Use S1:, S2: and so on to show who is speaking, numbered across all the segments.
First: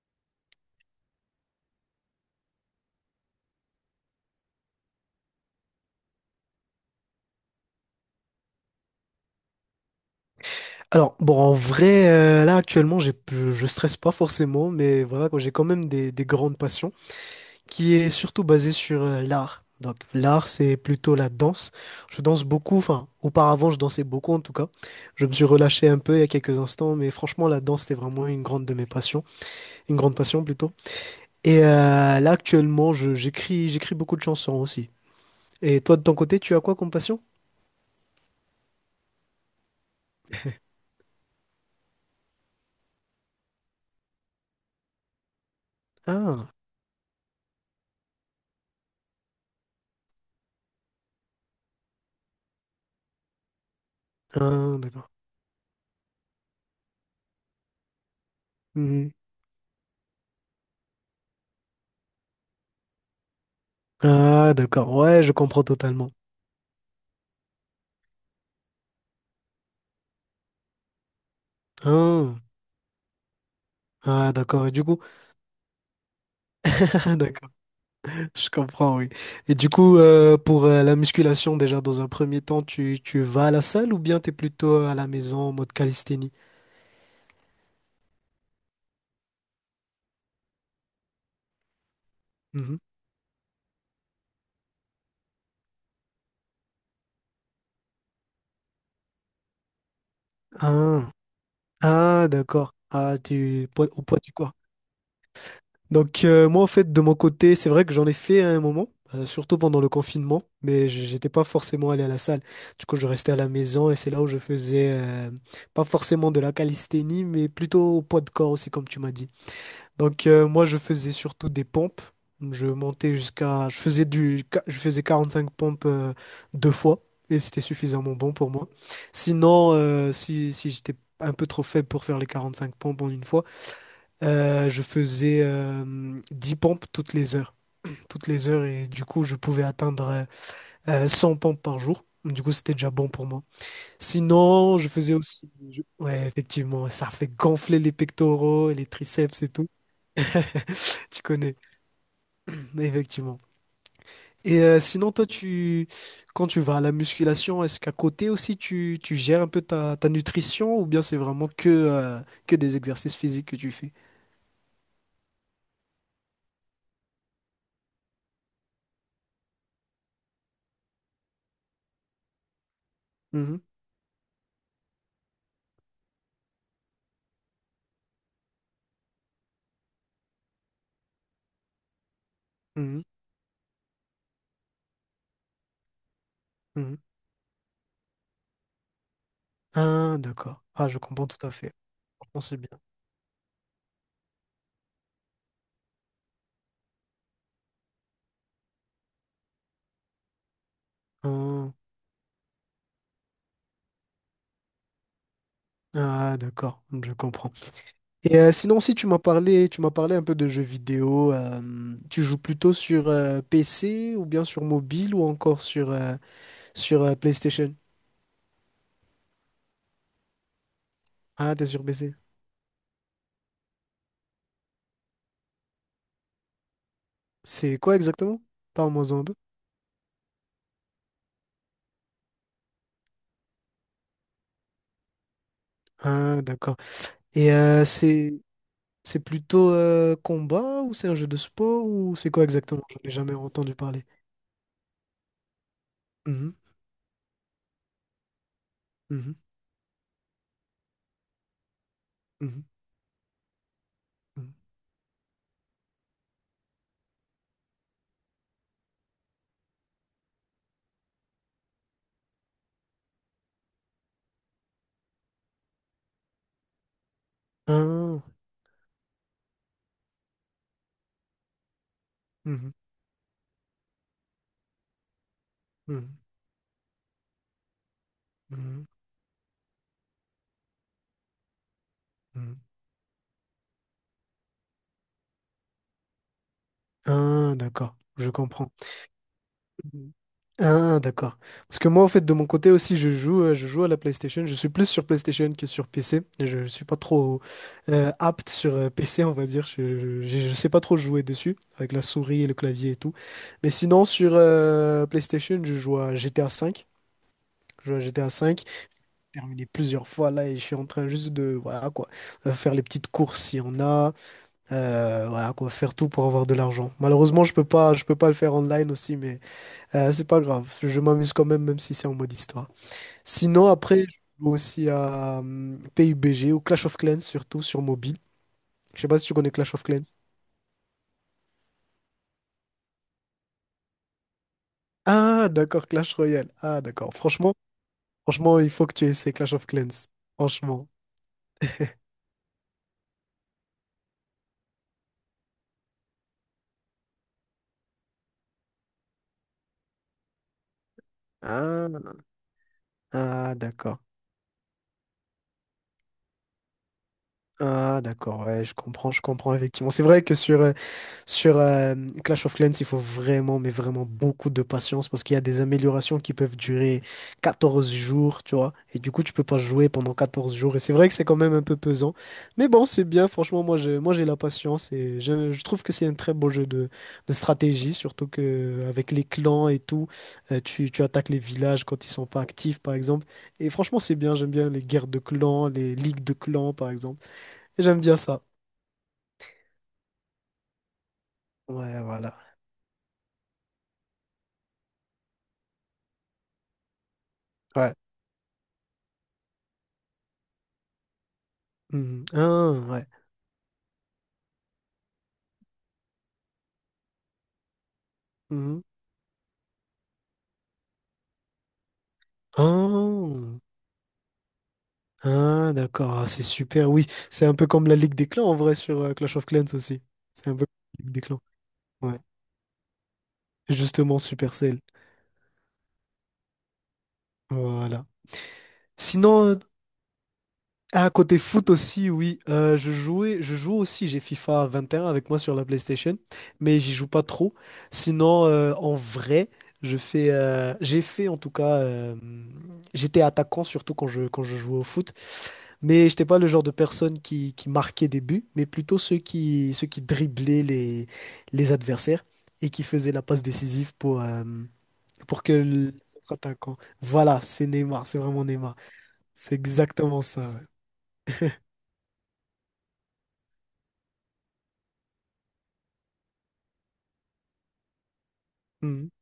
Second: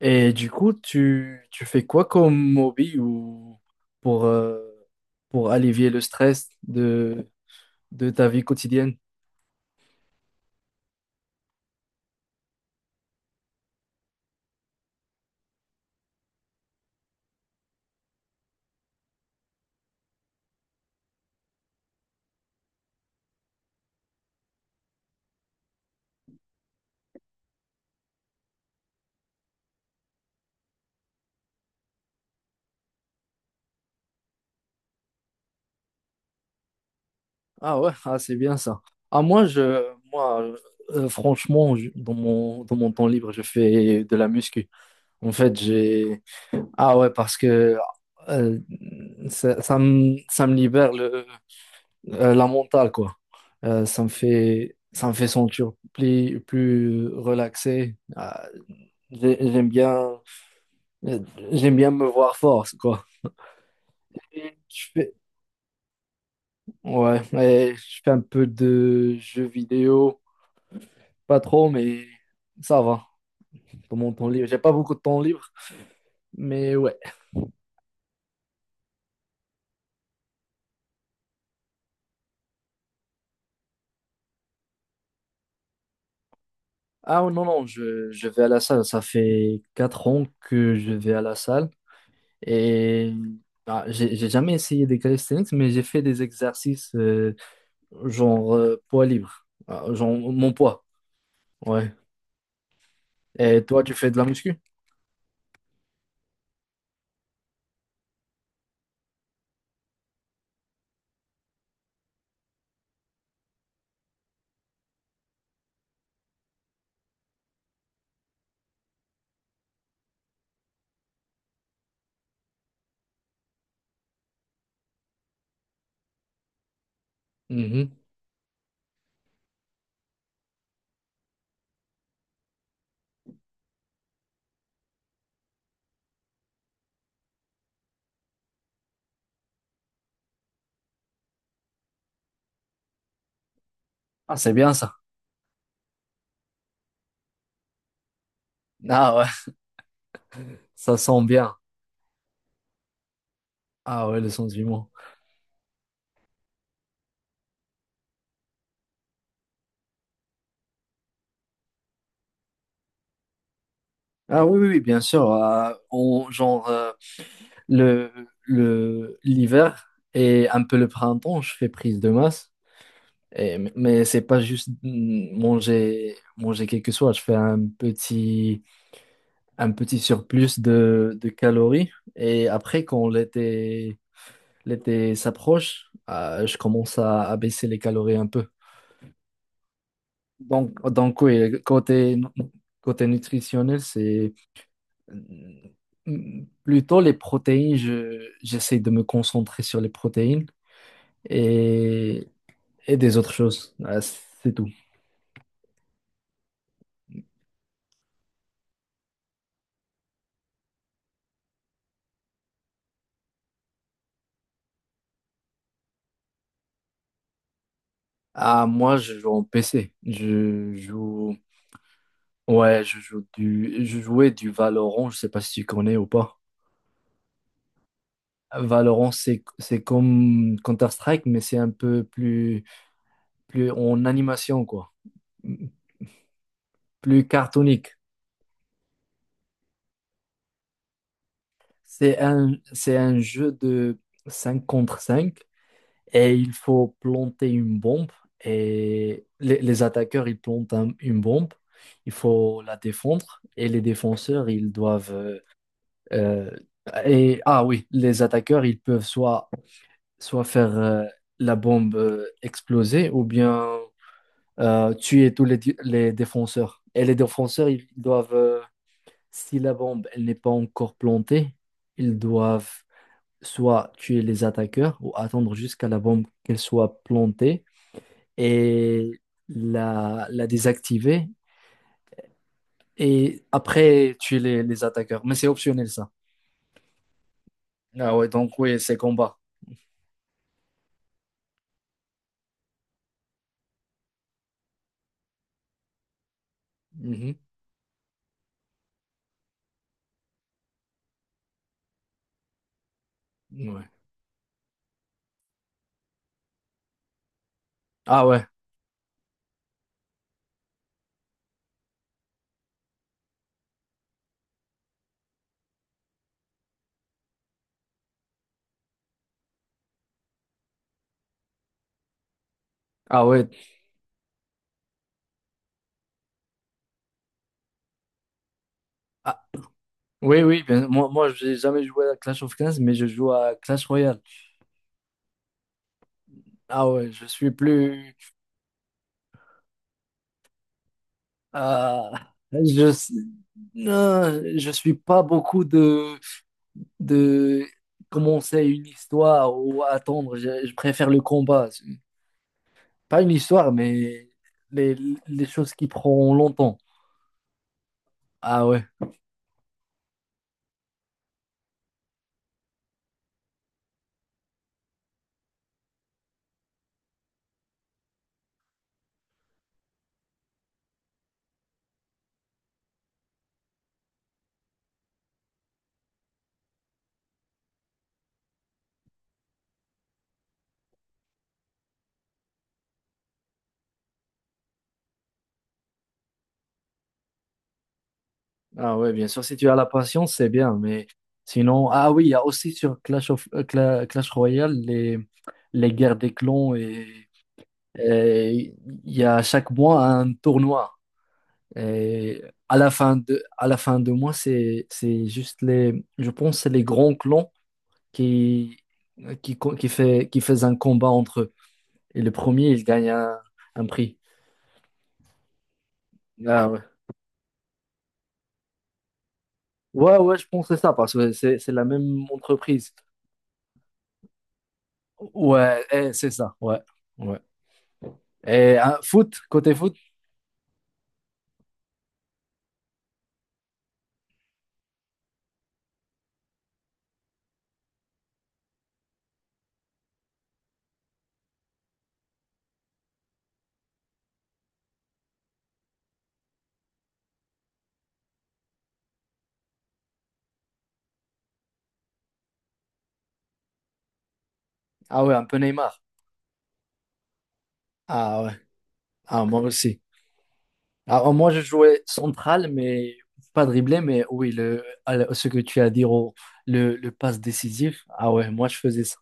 S1: Et du coup, tu fais quoi comme hobby ou pour, euh, pour allévier le stress de ta vie quotidienne?
S2: Alors, bon, en vrai, là, actuellement, je stresse pas forcément, mais voilà, quoi, j'ai quand même des grandes passions qui est surtout basée sur l'art. Donc, l'art, c'est plutôt la danse. Je danse beaucoup, enfin, auparavant, je dansais beaucoup en tout cas. Je me suis relâché un peu il y a quelques instants, mais franchement, la danse, c'est vraiment une grande de mes passions, une grande passion plutôt. Et là, actuellement, j'écris beaucoup de chansons aussi. Et toi, de ton côté, tu as quoi comme passion?
S1: Ah ouais, ah, c'est bien ça. Ah, moi, je, moi franchement, dans dans mon temps libre, je fais de la muscu. En fait, j'ai...
S2: Ah,
S1: Ah ouais, parce que euh, ça me libère le la mentale, quoi.
S2: ah,
S1: Ça
S2: d'accord.
S1: me fait sentir plus relaxé.
S2: Mhm.
S1: J'ai- j'aime bien, j'aime bien me voir fort, quoi.
S2: Ah,
S1: Et
S2: d'accord. Ouais, je comprends totalement.
S1: et je fais un peu de jeux vidéo, pas trop, mais
S2: Ah,
S1: ça va. Dans mon temps
S2: ah,
S1: libre, j'ai
S2: d'accord. Et
S1: pas
S2: du
S1: beaucoup
S2: coup,
S1: de temps libre, mais ouais.
S2: d'accord, je comprends, oui. Et du coup, pour la musculation, déjà, dans un premier temps, tu vas à la salle ou bien tu es plutôt à la maison en mode calisthénie?
S1: Ah non, non, je vais à la salle. Ça fait 4 ans que je vais à la salle.
S2: Mhm.
S1: Et ah, j'ai jamais essayé des calisthenics, mais j'ai fait des exercices genre poids libre. Ah, genre mon poids.
S2: Ah,
S1: Ouais.
S2: ah, d'accord. Ah,
S1: Et toi, tu
S2: au
S1: fais de
S2: poids
S1: la
S2: du corps.
S1: muscu?
S2: Donc, moi, en fait, de mon côté, c'est vrai que j'en ai fait à un moment, surtout pendant le confinement, mais j'étais pas forcément allé à la salle. Du coup, je restais à la maison et c'est là où je faisais, pas forcément de la calisthénie, mais plutôt au poids de corps aussi, comme tu m'as dit. Donc moi je faisais surtout des pompes. Je montais jusqu'à je faisais du je faisais 45 pompes deux fois et c'était
S1: Mhm.
S2: suffisamment bon pour moi. Sinon si j'étais un peu trop faible pour faire les 45 pompes en une fois, je faisais 10 pompes toutes les heures. Toutes les heures et du coup je pouvais atteindre 100 pompes par jour. Du coup, c'était déjà bon pour moi.
S1: Ah, c'est bien
S2: Sinon, je
S1: ça.
S2: faisais aussi. Ouais, effectivement, ça fait gonfler les pectoraux et les
S1: Ah ouais,
S2: triceps et tout.
S1: ça sent
S2: Tu
S1: bien.
S2: connais, effectivement.
S1: Ah ouais, le sens
S2: Et
S1: du mot.
S2: sinon, toi, tu, quand tu vas à la musculation, est-ce qu'à côté aussi, tu gères un peu ta nutrition ou bien c'est vraiment que, que des exercices physiques que tu fais?
S1: Ah oui, oui, oui, bien sûr. Genre, le, le, l'hiver et un peu le printemps, je fais prise de masse.
S2: Mhm,
S1: Mais c'est pas juste manger quelque chose. Je fais un petit surplus de calories. Et après,
S2: mhm,
S1: quand l'été s'approche, je commence
S2: mhm.
S1: à baisser les calories un peu.
S2: Ah, d'accord.
S1: Donc,
S2: Ah, je
S1: donc
S2: comprends tout à
S1: oui,
S2: fait. Franchement, c'est bien.
S1: côté nutritionnel, c'est plutôt les protéines. J'essaie de me concentrer sur les protéines
S2: Ah,
S1: et, et des autres choses. C'est tout.
S2: ah, d'accord, je comprends. Et sinon, si tu m'as parlé, tu m'as parlé un peu de jeux vidéo, tu joues plutôt sur PC ou bien sur mobile ou encore sur, PlayStation?
S1: Ah, moi, je joue en PC. Je joue.
S2: Ah, t'es sur PC.
S1: Ouais, je joue du. je jouais du Valorant. Je sais pas si tu connais ou pas.
S2: C'est quoi exactement?
S1: Valorant,
S2: Parle-moi-en un peu.
S1: c'est comme Counter-Strike, mais c'est un peu plus en animation quoi,
S2: Ah, d'accord.
S1: plus
S2: Et
S1: cartonique.
S2: c'est plutôt combat ou c'est un jeu de sport ou c'est quoi exactement?
S1: C'est
S2: J'en ai
S1: un
S2: jamais
S1: jeu
S2: entendu
S1: de
S2: parler.
S1: 5 contre 5 et il
S2: Mhm,
S1: faut planter une bombe et
S2: mhm,
S1: les attaqueurs ils plantent une bombe, il faut
S2: mhm,
S1: la défendre et les défenseurs
S2: mhm.
S1: ils doivent Euh, et ah oui, les attaqueurs, ils peuvent soit faire la bombe exploser ou bien tuer les défenseurs. Et les défenseurs, ils
S2: Ah,
S1: doivent, si la bombe elle n'est pas encore plantée, ils
S2: mhm,
S1: doivent soit tuer les attaqueurs ou attendre jusqu'à la
S2: mhm,
S1: bombe qu'elle soit plantée
S2: mhm,
S1: et la désactiver
S2: mhm.
S1: et après tuer les attaqueurs. Mais c'est optionnel ça.
S2: Ah, d'accord.
S1: Ah ouais,
S2: Je
S1: donc
S2: comprends.
S1: oui, c'est combat.
S2: Mhm. Ah, d'accord. Parce que moi, en fait, de mon côté aussi, je joue à la PlayStation. Je suis plus sur PlayStation que sur PC. Je ne suis pas
S1: Mhm.
S2: trop apte sur PC, on va dire. Je sais pas trop jouer dessus, avec la souris et le clavier et tout. Mais
S1: Ouais.
S2: sinon, sur PlayStation, je joue à GTA V. Je joue à
S1: Ah
S2: GTA
S1: ouais,
S2: V. J'ai terminé plusieurs fois là et je suis en train juste de, voilà quoi, faire les petites courses s'il y en a. Voilà quoi, faire tout pour avoir de l'argent. Malheureusement, je peux pas le faire online aussi, mais c'est pas grave, je m'amuse quand même, même si c'est en mode histoire.
S1: ah ouais.
S2: Sinon, après, je joue aussi à PUBG ou Clash of Clans, surtout sur mobile. Je sais pas si tu
S1: Ah,
S2: connais Clash of Clans.
S1: oui, oui, moi je n'ai jamais joué à Clash of Clans, mais je joue à Clash Royale.
S2: Ah, d'accord, Clash Royale. Ah,
S1: Ah ouais,
S2: d'accord.
S1: je suis
S2: Franchement,
S1: plus.
S2: franchement, il faut que tu essaies Clash of Clans. Franchement.
S1: ah, je, s- non, je suis pas beaucoup de commencer une histoire ou attendre. Je préfère le combat.
S2: Ah,
S1: Pas une
S2: ah,
S1: histoire,
S2: d'accord.
S1: mais les, les choses qui prennent longtemps.
S2: Ah, d'accord,
S1: Ah
S2: ouais,
S1: ouais.
S2: je comprends, effectivement. C'est vrai que sur Clash of Clans, il faut vraiment, mais vraiment beaucoup de patience parce qu'il y a des améliorations qui peuvent durer 14 jours, tu vois. Et du coup, tu peux pas jouer pendant 14 jours. Et c'est vrai que c'est quand même un peu pesant. Mais bon, c'est bien. Franchement, moi, j'ai la patience et je trouve que c'est un très beau jeu de stratégie, surtout que avec les clans et tout, tu, tu attaques les villages quand ils sont pas actifs, par exemple. Et franchement, c'est bien. J'aime bien les guerres de clans, les ligues de clans, par exemple. Et j'aime bien ça.
S1: Ah ouais, bien sûr, si tu as la patience, c'est bien, mais sinon,
S2: Ouais,
S1: ah oui, il y
S2: voilà.
S1: a aussi sur Clash Royale les guerres des clans
S2: Ouais.
S1: et il y a chaque mois un tournoi.
S2: Mhm.
S1: Et
S2: Ah, ouais.
S1: à la fin de mois, c'est juste les, je pense, c'est les grands clans qui,
S2: Mhm.
S1: qui, co- qui fait, qui faisaient un combat entre eux. Et le premier, il gagne
S2: Oh.
S1: un prix.
S2: Ah, d'accord. Ah, c'est
S1: Ah ouais.
S2: super. Oui, c'est un peu comme la Ligue des Clans en vrai sur Clash of Clans aussi.
S1: Ouais, ouais, je
S2: C'est un
S1: pense
S2: peu comme
S1: que c'est ça,
S2: la
S1: parce
S2: Ligue des
S1: que
S2: Clans.
S1: c'est la
S2: Ouais.
S1: même entreprise.
S2: Justement, Supercell.
S1: Ouais, eh, c'est ça, ouais, ouais.
S2: Voilà.
S1: Et hein,
S2: Sinon.
S1: côté foot,
S2: Ah, côté foot aussi, oui. Je joue aussi, j'ai FIFA 21 avec moi sur la PlayStation, mais j'y joue pas trop. Sinon, en vrai, j'ai fait en tout cas, j'étais attaquant surtout quand je jouais au foot, mais j'étais pas le genre de personne qui marquait des buts, mais plutôt ceux qui driblaient les adversaires et qui faisaient la passe décisive pour, euh,
S1: ah ouais,
S2: pour
S1: un
S2: que
S1: peu
S2: l'autre
S1: Neymar.
S2: attaquant. Voilà, c'est Neymar, c'est
S1: Ah
S2: vraiment
S1: ouais,
S2: Neymar.
S1: ah,
S2: C'est
S1: moi aussi.
S2: exactement ça. Ouais.
S1: Ah, moi, je jouais central, mais pas dribblé, mais oui, le, à ce que tu as dit, au- le passe décisif. Ah ouais, moi, je faisais
S2: Hmm.
S1: ça.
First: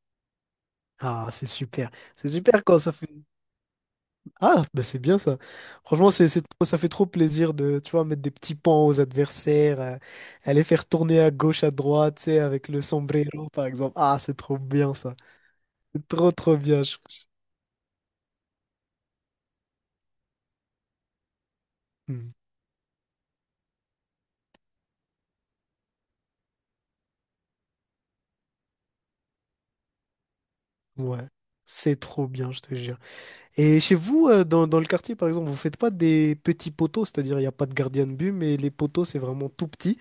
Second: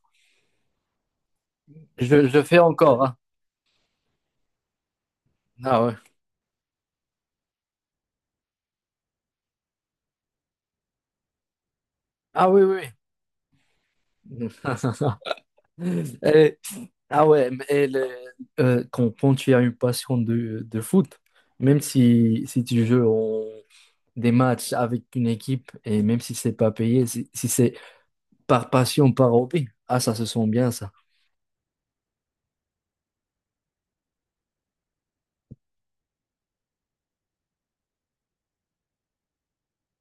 S2: Ah, c'est super. C'est
S1: Je fais
S2: super quand ça
S1: encore,
S2: fait.
S1: hein.
S2: Ah, bah c'est bien ça.
S1: Ah ouais.
S2: Franchement, ça fait trop plaisir de, tu vois, mettre des petits pans aux adversaires, aller faire tourner à gauche, à droite, tu sais,
S1: Ah oui,
S2: avec le
S1: oui,
S2: sombrero, par exemple. Ah, c'est
S1: oui.
S2: trop bien ça. C'est trop, trop
S1: Et-
S2: bien.
S1: ah ouais, quand tu as une passion de foot, même
S2: Hmm,
S1: si tu joues des matchs avec une équipe et même si c'est pas payé, si c'est par passion, par hobby, ah ça se sent bien ça.
S2: ouais, c'est trop bien, je te jure. Et chez vous, dans le quartier, par exemple, vous faites pas des petits poteaux, c'est-à-dire il n'y a pas de gardien de but, mais les poteaux, c'est vraiment tout petit.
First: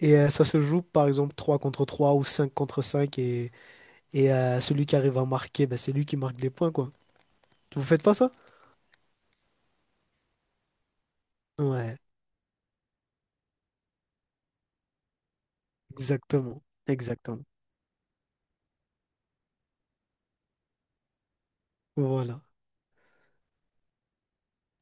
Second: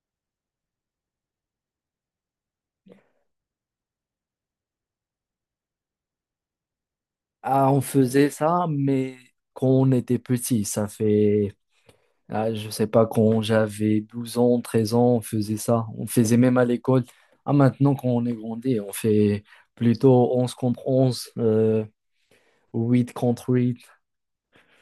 S2: Et ça se joue, par exemple, 3 contre 3 ou 5 contre 5. Et celui qui arrive à marquer, bah, c'est lui qui marque des points, quoi.
S1: Ah on
S2: Vous faites pas
S1: faisait
S2: ça?
S1: ça, mais quand on était petit,
S2: Ouais,
S1: ah, je sais pas, quand j'avais 12 ans, 13 ans, on faisait ça. On faisait même
S2: exactement.
S1: à l'école.
S2: Exactement.
S1: Ah maintenant quand on est grandi, on fait plutôt 11 contre 11
S2: Voilà.
S1: 8 contre 8.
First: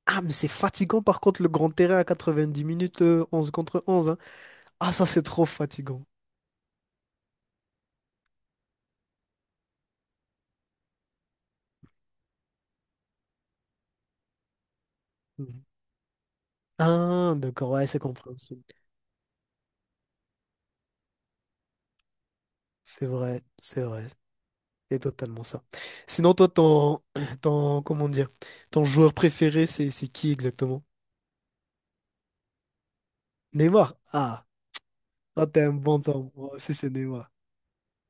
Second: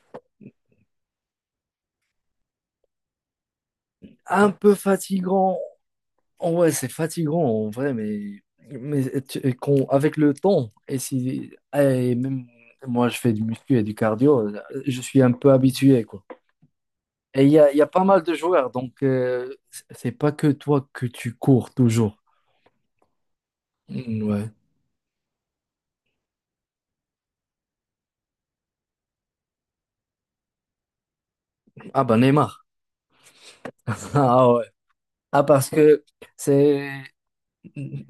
S2: Ah, mais c'est fatigant par contre le grand terrain à 90 minutes, 11 contre 11. Hein.
S1: Un peu
S2: Ah, ça c'est trop
S1: fatigant.
S2: fatigant.
S1: Oh ouais, c'est fatigant en vrai, mais avec le temps, et si, et même moi je fais du muscu et du cardio, je suis un peu
S2: Mhm.
S1: habitué, quoi.
S2: Ah,
S1: Et
S2: d'accord,
S1: il y a
S2: ouais, c'est
S1: pas mal de
S2: compréhensible.
S1: joueurs, donc c'est pas que toi que tu cours toujours.
S2: C'est vrai, c'est vrai.
S1: Mm, ouais.
S2: C'est totalement ça. Sinon, toi, ton, ton, comment dire, ton joueur préféré, c'est qui exactement?
S1: Ah bah Neymar.
S2: Neymar? Ah,
S1: Ah ouais. Ah
S2: toi, t'es
S1: parce
S2: un bon
S1: que
S2: temps. Moi aussi, c'est
S1: c'est,
S2: Neymar.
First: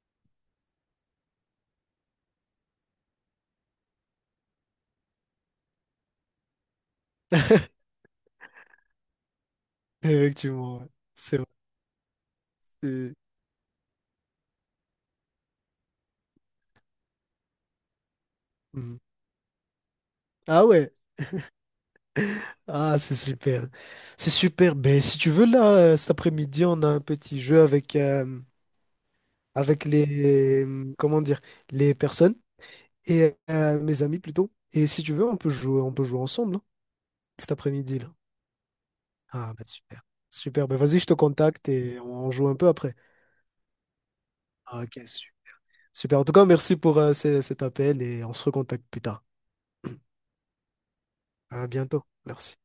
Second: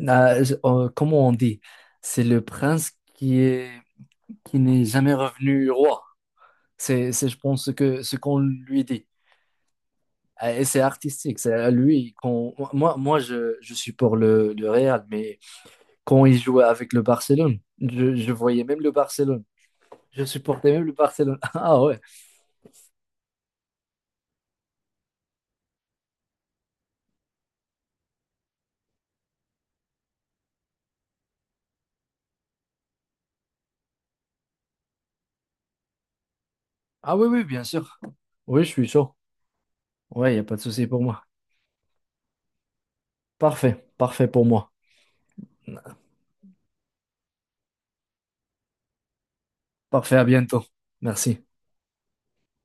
S1: comment on dit? C'est le prince qui n'est jamais revenu roi. Je pense, ce qu'on lui dit. Et
S2: Effectivement,
S1: c'est
S2: ouais. C'est
S1: artistique.
S2: vrai.
S1: C'est lui, quand,
S2: c'est-
S1: moi je suis pour le Real, mais quand il jouait avec le Barcelone, je voyais même le
S2: Mhm.
S1: Barcelone. Je
S2: Ah
S1: supportais même
S2: ouais,
S1: le Barcelone. Ah ouais.
S2: Ah, c'est super. C'est super. Ben, si tu veux, là, cet après-midi, on a un petit jeu avec, avec les, comment dire, les personnes et mes amis plutôt. Et si tu veux, on peut jouer ensemble, hein,
S1: Ah oui, oui,
S2: cet
S1: bien sûr.
S2: après-midi, là.
S1: Oui, je suis chaud.
S2: Ah, ben, super.
S1: Ouais, il n'y a pas de
S2: Super. Ben,
S1: souci
S2: vas-y,
S1: pour
S2: je te
S1: moi.
S2: contacte et on joue un peu après.
S1: Parfait, parfait pour moi.
S2: Ah, ok, super. En tout cas, merci pour cet appel et on se recontacte plus tard.
S1: Parfait, à bientôt. Merci.
S2: À bientôt. Merci.